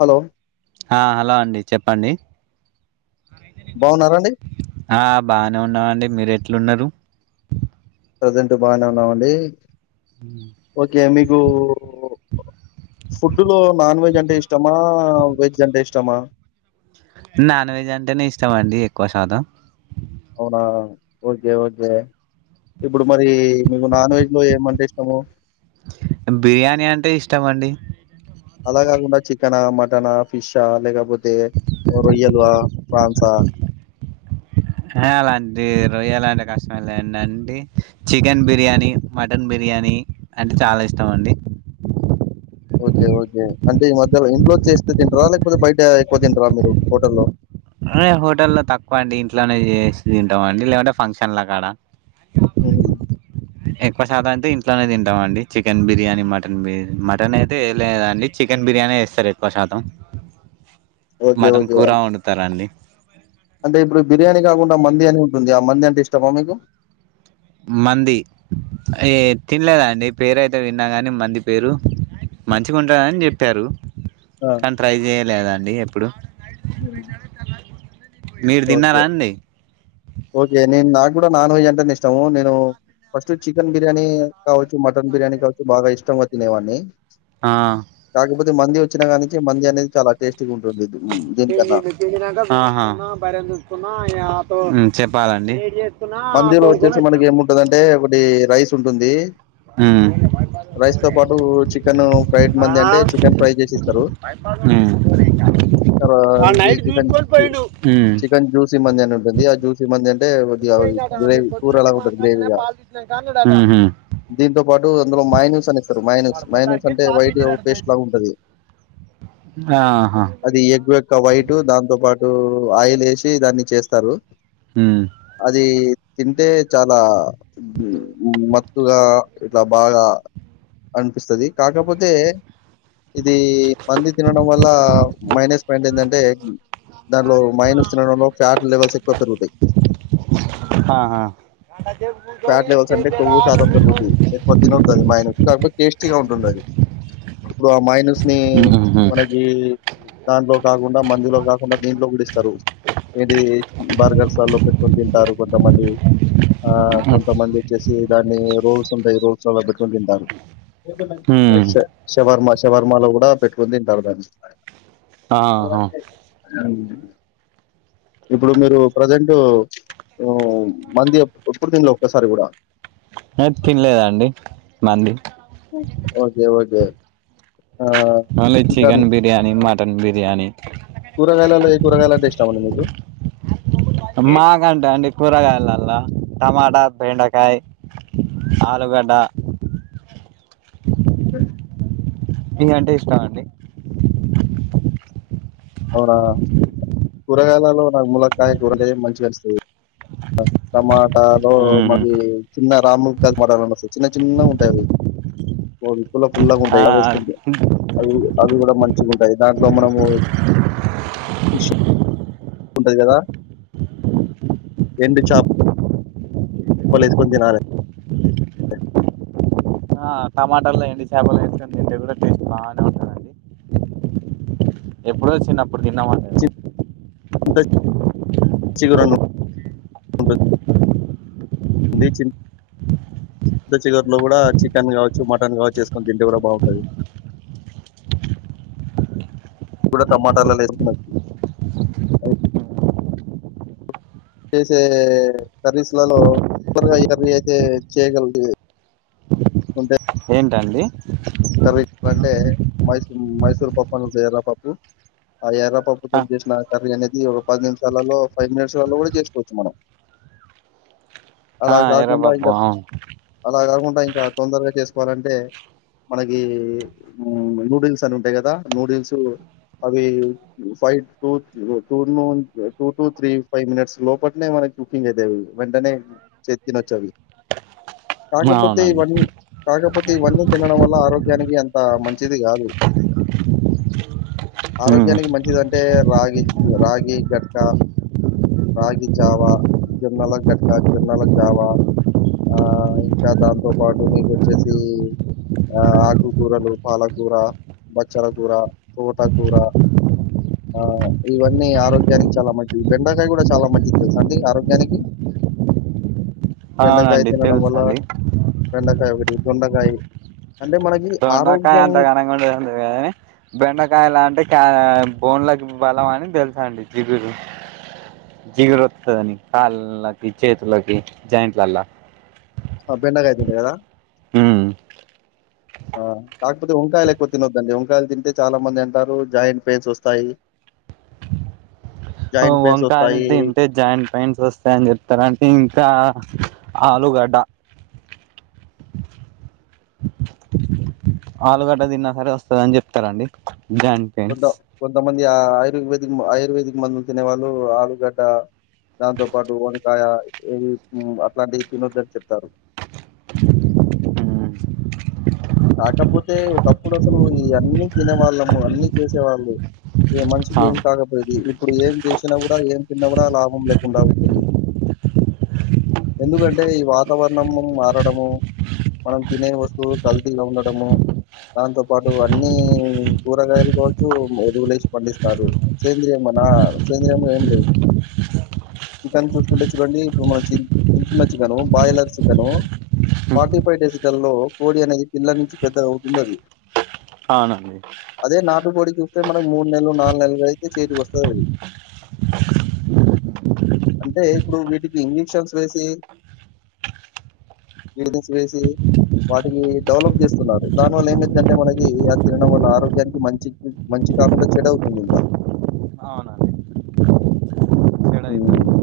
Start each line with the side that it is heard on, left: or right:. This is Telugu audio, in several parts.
left: హలో
right: ఆ హలో అండి చెప్పండి
left: బావున్నారా అండి
right: ఆ బానే ఉన్నావండి మీరు ఎట్లున్నారు
left: ప్రజెంట్ బాగానే ఉన్నామండి
right: ఉమ్
left: ఓకే మీకు ఫుడ్డు లో నాన్ వెజ్ అంటే ఇష్టమా వెజ్ అంటే ఇష్టమా
right: నాన్ వెజ్ అంటేనే ఇష్టం అండి ఎక్కువ శాతం
left: అవునా ఓకె ఓకె ఇప్పుడు మరి మీకు నాన్ వెజ్ లో ఏమంటే ఇష్టము
right: బిర్యానీ అంటే ఇష్టమండి
left: అలా కాకుండా చికెనా మటనా ఫిష్ లేకపోతే రొయ్యలు ఆ ప్రాన్సా
right: అలాంటి రొయ్యాలంటే కష్టం లే అంటే చికెన్ బిర్యానీ మటన్ బిర్యానీ అంటే చాలా ఇష్టం అండి
left: ఓకే ఓకే అంటే ఈ మధ్యలో ఇంట్లో చేస్తే తింటరాా లేకపోతే బయట ఎక్కువ తింటారా మీరు హోటల్లో
right: హోటల్ల్లో తక్కువ అండి ఇంట్లోనే చేసి తింటాం అండి లేకుంటే ఫంక్షన్లా కాడ
left: ఉమ్
right: ఎక్కువ శాధం అయితే ఇంట్లోనే తింటాం అండి చికెన్ బిర్యానీ మటన్ బిర్యా మటన్ అయితే ఏ లేదండి చికెన్ బిర్యానీ చేస్తారు ఎక్కువ శాతం
left: ఓకే
right: మటన్
left: ఓకే
right: కూర వండుతరండి
left: అంటే ఇప్పుడు బిర్యానీ కాకుండా మండి అని ఉంటుంది ఆ మంది అంటే ఇష్టమా మీకు
right: మండి ఏ తినలేదు అండి పెరు అయితే విన్నా కానీ మండి పేరు
left: హ్మ్.
right: మంచిగా ఉంటదని చెప్పారు
left: ఆ,
right: కానీ ట్రై చేయలేదండి ఎప్పుడు
left: ఉమ్
right: మీరు తిన్నారా
left: ఓకే
right: అండి
left: ఓకే నేను నాకు కూడా నాన్ వెజ్ అంటేనె ఇష్టము నేను ఫస్ట్ చికెన్ బిర్యానీ కావచ్చు మటన్ బిర్యానీ కావచ్చు బాగా ఇష్టంగా తినేవాన్ని
right: ఆ
left: కాకపోతే మండి వచ్చినా కా నుంచి మండి అనేది చాలా టేస్టీగా ఉంటుంది దీనికన్నా
right: ఆహా ఉమ్ చెప్పాలండి
left: మండిలో వచ్చేసి మనకి ఏముంటదంటె ఒకటి రైస్ ఉంటుంది
right: ఉమ్మ్
left: రైస్ తో పాటు చికెన్ ఫ్రై మండిఅంటే చికెన్ ఫ్రై చేసిస్తారు
right: ఉమ్మ్
left: సర ఇది చికెన్ చికెన్ జూస్ సి మండి అని ఉంటుంది ఆ జ్యూసి మండి అంటే కొద్దిగా గ్రేవీ కూరలాగా ఉంటది గ్రేవీగా.
right: ఉహు
left: దీంతో పాటు అందులో మయోనీస్ అనిస్తారు మయోనిస్
right: వాడు
left: మయోనిస్
right: పోతాడికి
left: అంటే
right: పాలు
left: వైట్గ
right: పితికిండట
left: పేస్ట్
right: నైట్
left: లాగా ఉంటది
right: ఆహా
left: అది ఎగ్ యొక్క వైట్ దాంతో పాటు ఆయిల్ వేసి దాన్ని చేస్తారు
right: ఉమ్
left: అది తింటే చాలా మ గా ఇట్లా బాగా అనిపిస్తది కాకపోతే ఇది మండి తినడం వల్ల మైనస్ పాయింట్ ఏంటంటే దాంట్లో మైనస్ తినడంలో ఫ్యాట్ లెవెల్స్ ఎక్కువ పెరుగుతాయి
right: ఆహా గంట సేపు కూర్చొని
left: ఫ్యాట్ లెవెల్స్ అంటే కొవ్వు శాతం
right: చేసేదాకా
left: పెరుగుద్ది ఎక్కువ తినొద్దు అది మయోనీస్ కాకపోతే టేస్టీగా ఉంటుంది అది ఇప్పుడు ఆ మయోనిస్నీ
right: కూర్చొని
left: మనకి దాంట్లో కాకుండా మండిలో కాకుండా దీంట్లో కూడా ఇస్తారు ఏది బర్గర్సా లలో పెట్టుకుని తింటారు కొంతమంది ఆ కొంతమంది వచ్చేసి దాన్ని రోల్స్ ఉంటాయి రోల్స్లలో పెట్టుకుని తింటారు
right: ఉమ్మ్
left: శవర్మ శవర్మలో కూడా పెట్టుకొని తింటారు దాన్ని
right: ఆహా
left: ఉమ్ ఇప్పుడు మీరు ప్రజెంట్ మండి ఎప్పుడు తిన్లే ఒక్కసారి కూడా
right: ఆ తినలేదు అండి మాంది
left: ఓకే ఓకే ఆ
right: మళ్ళా
left: ఇంకా
right: చికెన్ బిర్యానీ, మటన్ బిర్యానీ
left: కూరగాయలలో ఏ కూరగాయలు అంటే ఇష్టం అండి మీకు ఏ?
right: ఎకంటే అండి కూరగాయలల్లా టమాటా, బెండకాయ్, ఆలుగడ్డ
left: ఉ
right: ఏగంటే ఇష్టం అండి?
left: అవునా కూరగాయలలో ములక్కాయ కూరగాయ మంచిగ అన్పిస్తది ఆ టమాటాలు మది చిన్న రాము క్కా మటాల్ వస్తాయి చిన్న చిన్నగా ఉంటాయ్ అవి పుల్ల పుల్లగా
right: ఆ
left: ఉంటాయి అవి వేస్కుంటే అవి అవి కూడా మంచిగా ఉంటాయ్ దాంట్లో మనము ఈ షు ఉంటది కదా ఎండు చేప్ పోలేసుకొన్ తినాలే
right: ఆ టమాటాల్లో ఎండుచేపలు వేసుకొన్ తింటే కూడా టేస్ట్ బానే ఉంటదండి ఎప్పుడో చిన్నప్పుడు తిన్నమండి అది
left: చింత చిగురుండు ది చిన్ ఇద్ద చికట్ లో కూడా చికెన్ కావచ్చు మటన్ కావచ్చు వేసుకొన్ తింటే కూడా బాగుంటది ఎప్పుడు టమాటాలల్లా వేసుకునేది చేసే సర్వీస్లలో [unintelligible] చేయగలిగే
right: ఏంటండి?
left: కర్రీ అంటే మైసూర్ మైసూర్ పప్పు అని ఉంటది ఎర్ర పప్పు ఆ ఎర్ర పప్ చేసిన కర్రీ అనేది ఒక పది నిమిషాలలో ఫైవ్ మినిట్స్లలో కూడా చేసుకోవచ్చు మనం
right: ఆ
left: అలా కాకుండా
right: ఎర్రపప్పు
left: ఇంగా
right: అవును
left: అలా కాకుండా ఇంకా తొందరగా చేసుకోవాలంటే మనకి నూడిల్స్ అని ఉంటాయి కదా నూడిల్సు అవి ఫైవ్ టు టూర్ ను two two three five minutes లోపట్ నే మన కుకింగ్ ఐతాయ్ అవి వెంటనే చేసి తినచ్చు అవి కాకపోతే
right: అవునండి
left: ఇవన్ కాకపోతే ఇవన్నీ తినడం వల్ల ఆరోగ్యానికి అంత మంచిది కాదు ఆరోగ్యానికి మంచిది అంటే రాగి రాగి జట్కా రాగి జావా, జొన్నల ఘట్కా, జొన్నల జావా ఆ ఇంకా దాంతో పాటు మీకొచ్చేసి ఆ ఆకుకూరలు పాలకూర, బచ్చల కూర, తోటకూర ఆ ఇవన్నీ ఆరోగ్యానికి చాలా మంచి బెండకాయ కూడా చాలా మంచిది తెల్సా అండి ఆరోగ్యానికి బెండకాయ
right: అవునండి
left: తినడం వల్ల
right: తెలుసండి
left: బెండకాయ ఒకటి దొండకాయ్
right: దోన్నకాయ అంత కనంగుండదు కానీ బెండకాయల అంటే బోన్లకు బలం అని తెలుసండి జిగురు జిగురూ వత్తదని కాళ్ళకి, చేతులకి జాయింట్లలల్లా
left: ఆ బెండకాయ తింటే కదా?
right: ఉమ్
left: ఆ కాకపోతే వంకాయలు ఎక్కువ తినొద్దండి వంకాయలు తింటే చాలా మంది అంటారు జాయింట్ పెయిన్స్ వస్తాయి
right: హొ
left: జాయింట్ పెయిన్స్
right: వంకాయల్
left: వస్తాయి.
right: తింటే జాయింట్ పెయింట్స్ వస్తాయన్ చెప్తారంటే ఇంకా ఆలుగడ్డ ఆలుగడ్డ తిన్నా సరే వస్తదని చెప్తారు అండి దాన్
left: కొంత కొంతమంది ఆ ఆయుర్వేదిక్ ఆయుర్వేదిక్ మందులు తినే వాళ్ళు ఆలుగడ్డ దాంతో పాటు వంకాయ ఇవి అట్లాంటివి తినొద్దని చెప్తారు కాకపోతే ఒకప్పుడు అసలు ఈ అన్నీ తినేవాళ్ళము అన్ని చేసేవాళ్ళు ఏ మంచికి ఏం
right: అవును
left: కాకపోయేది ఇప్పుడు ఏం చేసినా కూడా ఏం తిన్నా కూడా లాభం లేకుండా పోయింది ఎందుకంటే ఈ వాతావరణం మారడము మనం తినే వస్తువులు కల్త్ తిల ఉండడము దాంతో పాటు అన్నీ కూరగాయలు కావచ్చు ఎరువులు ఏసి పండిస్తారు సేంద్రియ మనా సేంద్రియాం ఏం లేవు చికెన్ చూసుకుంటే చూడండి ఇప్పుడు మనం తింటున్న chicken boiler chicken forty five డేస్టల్లో కోడి అనేది పిల్ల నుంచి పెద్ద అవుతుంది అది
right: అవునండి
left: అదే నాటు కోడి చూస్తే మనకు మూడు నెలలు నాలుగు నెలలు అయితే చేతికి వస్తది అది అంటే ఇప్పుడు వీటికి ఇంజక్షన్స్ వేసి ఈడిన్స్ వేసి వాటికి డెవలప్ చేస్తున్నారు దానివల్ల ఏమంటంటే మనకి ఆ తినడం వల్ల ఆరోగ్యానికి మంచి మంచి కాకుండా చెడు తింటా
right: అవునండి
left: ఉ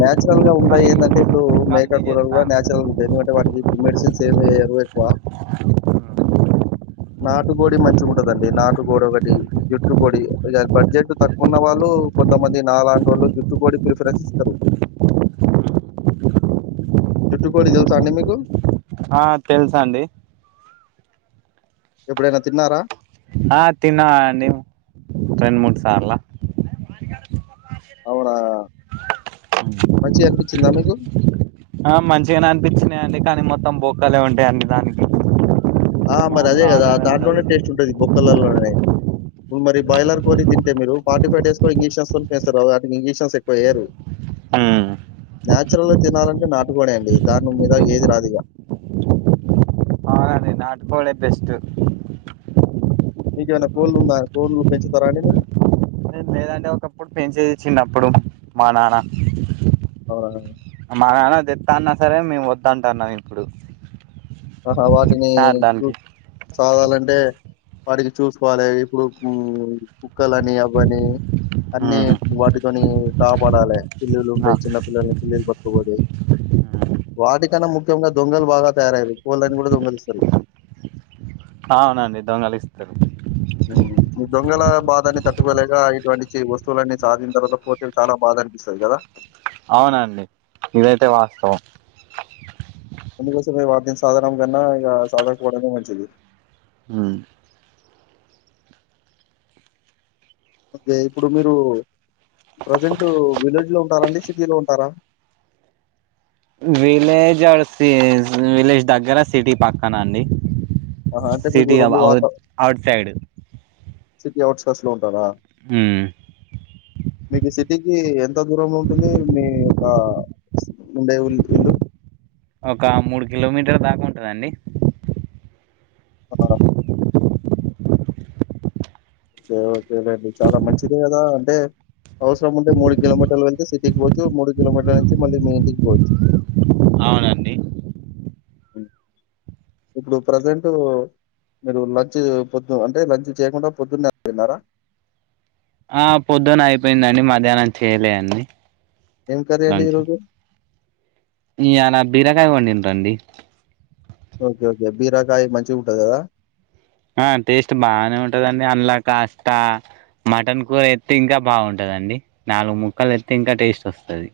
left: నేచురల్ గా ఉంటాయి
right: కల్తీ
left: ఎందంటే ఇప్పుడు మేక
right: కల్తీ
left: కూరలు కూడా
right: చేస్తాను
left: నేచురల్గా ఎందుకంటే వాటికి ఇప్పుడు మెడిసిన్స్ ఏమి వేయ్యరు ఎక్కువ నాటుగోడి మంచిగా ఉంటదండి నాటుకోడి ఒకటి జుట్టు కోడి బడ్జెట్ తక్ ఉన్న వాళ్ళు కొంతమంది నాలాంటి వాళ్ళు జుట్టుకోడి ప్రీపెరెన్స్ ఇస్తారు జుట్టుకోడి తెలుసా అండి మీకు
right: ఆ తెలుసు అండి
left: ఎప్పుడైనా తిన్నారా
right: ఆ తిన్నాం అండి రెండు మూడు సార్ల
left: అవునా మంచిగా అనిపించిందా మీకు
right: ఆ మంచిగానే అనిపించినాయండి కానీ మొత్తం బొక్కాలే ఉంటాయి అండి దానికి
left: ఆ మరి అదే
right: మాంసం
left: కదా
right: అనేదే ఉండదు
left: దాంట్లోనే టేస్ట్ ఉంటది బొక్కలలోనే ఇప్పుడు మరి బాయిలర్ కోడి తింటే మీరు ఫార్టీ ఫైవ్ డేస్ లో ఇంజెక్షన్స్ వేస్తారు వాటి ఇంజక్షన్ ఎక్కువ వేయరు
right: హు
left: న్యాచురల్ గా తినాలంటే నాటు కోడి అండి దాని మీద ఏది రాదు ఇగ
right: ఈ నాటు కోడె బెస్ట్
left: మీకు ఏమైనా కోళ్ళు ఉన్నాయా కోళ్లు పెంచుతారా అండి మీరు
right: లేదండి ఒకప్పుడు పెంచేది చిన్నప్పుడు మా నాన్న
left: అవునా
right: మా నాన్న తెస్తా అన్నా సరే మేము వద్దు అంటున్నాం ఇప్పుడు
left: ఆహా వాటిని
right: సార్ దానికి
left: చూస్ సాదాలంటే వాటికీ చూసుకోవాలే ఇప్పుడు ము కుక్కలని అవని అన్ని వాటితోని కాపాడాలే పిల్లు ఉంటాయి చిన్న పిల్లల్ని పిల్లీలు బ ఇంకోటి వాటికన్నా ముఖ్యంగా దొంగలు బాగా తయారయ్యారు కోళ్ళని కూడా దొంగలిస్తారు
right: అవునండి దొంగలి ఇస్తారు
left: ఉ ఈ దొంగల బాధాన్ని తట్టుకోలేక ఇటువంటి వస్తువులన్నీ సాధిన తర్వాత తే చాలా బాధ అనిపిస్తది కదా
right: అవునండి ఇదైతే వాస్తవం
left: అందుకోసమే వాద్యం సాధనం కన్నా ఇక సాధకపోవడమే మంచిది
right: ఊ
left: ఓకే ఇప్పుడు మీరు ప్రజెంట్ విలేజ్ లో ఉంటారా అండి సిటీ లో ఉంటారా
right: విలేజ్ ఆ విలేజ్ దగ్గర సిటీ పక్కన అండి
left: ఆహా! అంటే మీకు
right: సిటీ ఔ
left: వాత
right: outside
left: city outskirts లో ఉంటారా
right: ఊ
left: మీకు సిటీకి ఎంత దూరం లో ఉంటుంది మీ యొక్క ఉండే ఉల్ ఇల్లు
right: ఒక మూడు కిలోమీటర్ దాకా ఉంటది అండి
left: ఆ ఓకే లేండి చాలా మంచిదే కదా అంటే అవసరం ఉంటే మూడు కిలోమీటర్లు వెళ్తే సిటీకి పోవచ్చు మూడు కిలోమీటర్లు నుంచి మళ్ళీ మీ ఇంటికి పోవచ్చు
right: అవునండి
left: ఇప్పుడు ప్రజెంట్ మీరు లంచ్ పొద్దు అంటే లంచ్ చేయకుండా పొద్దున్నే తిన్నారా
right: ఆ పొద్దున అయిపోయిందండి మధ్యాహ్నం చెయలేండి
left: ఏం కర్రీ అండి ఈ రోజు
right: ఇయాల బీరకాయ వండిరు అండి
left: ఓకే ఓకే బీరకాయ మంచిగా ఉంటంది కదా
right: ఆ టేస్ట్ బాగానే ఉంటదండి అండ్లా కాస్త మటన్ కూర ఎస్తే ఇంకా బాగుంటుంది అండి నాలుగు ముక్కలు వేస్తే ఇంకా టేస్ట్ వస్తుంది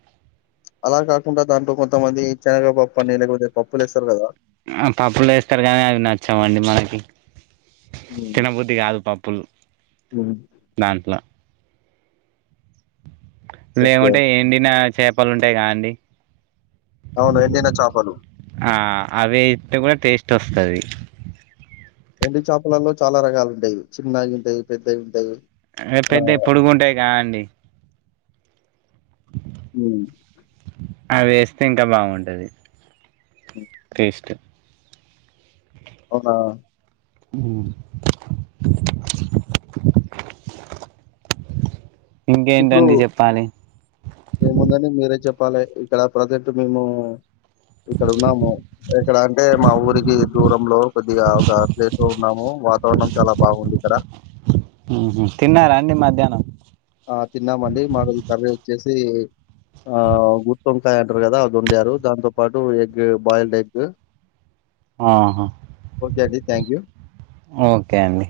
left: అలా కాకుండా దాంట్లో కొంతమంది శనగ పప్పు అని లేకపోతే పప్పులు వేస్తారు కదా
right: ఆ పప్పులు వేస్తారు కానీ అవి నచ్చవండి మనకి
left: హ్మ్.
right: తినబుద్ధి కాదు పప్పులు
left: హ్మ్.
right: దాంట్ల
left: ఓకే.
right: లేమంటే ఎండిన చేపలు ఉంటాయి కదాండి
left: అవును ఎండిన చాపలు
right: ఆ అవి వేస్తే కూడా టేస్ట్ వస్తది
left: ఎండిన చేపలలో చాలా రకాలు ఉంటాయి చిన్నవి ఉంటాయి పెద్దవి ఉంటాయి
right: అ పెద్దవి పొడుగుంటాయి కా అండి
left: ఊ
right: అది వేస్తే ఇంకా బాగుంటది
left: హ్మ్.
right: టేస్ట్
left: అవునా అ [inaudible]
right: ఇంకేంటండి చెప్పాలి
left: ఏముందండి మీరే చెప్పాలి ఇక్కడ ప్రజెంట్ మేము ఇక్కడ ఉన్నాము ఎక్కడ అంటే మా ఊరికి దూరంలో కొద్దిగా ఒక ప్లేసు న్నాము వాతావరణం చాలా బాగుంది ఇక్కడ
right: ఊహు తిన్నారండి మధ్యాహ్నం
left: ఆ తిన్నామండి మా కది కర్రీ వచ్చేసి ఆ గుత్తొంకాయ అంటారు కదా అది వండారు దాంతో పాటు ఎగ్ బాయిల్డ్ ఎగ్
right: ఆహా
left: ఓకే అండి. Thank you.
right: ఓకే అండి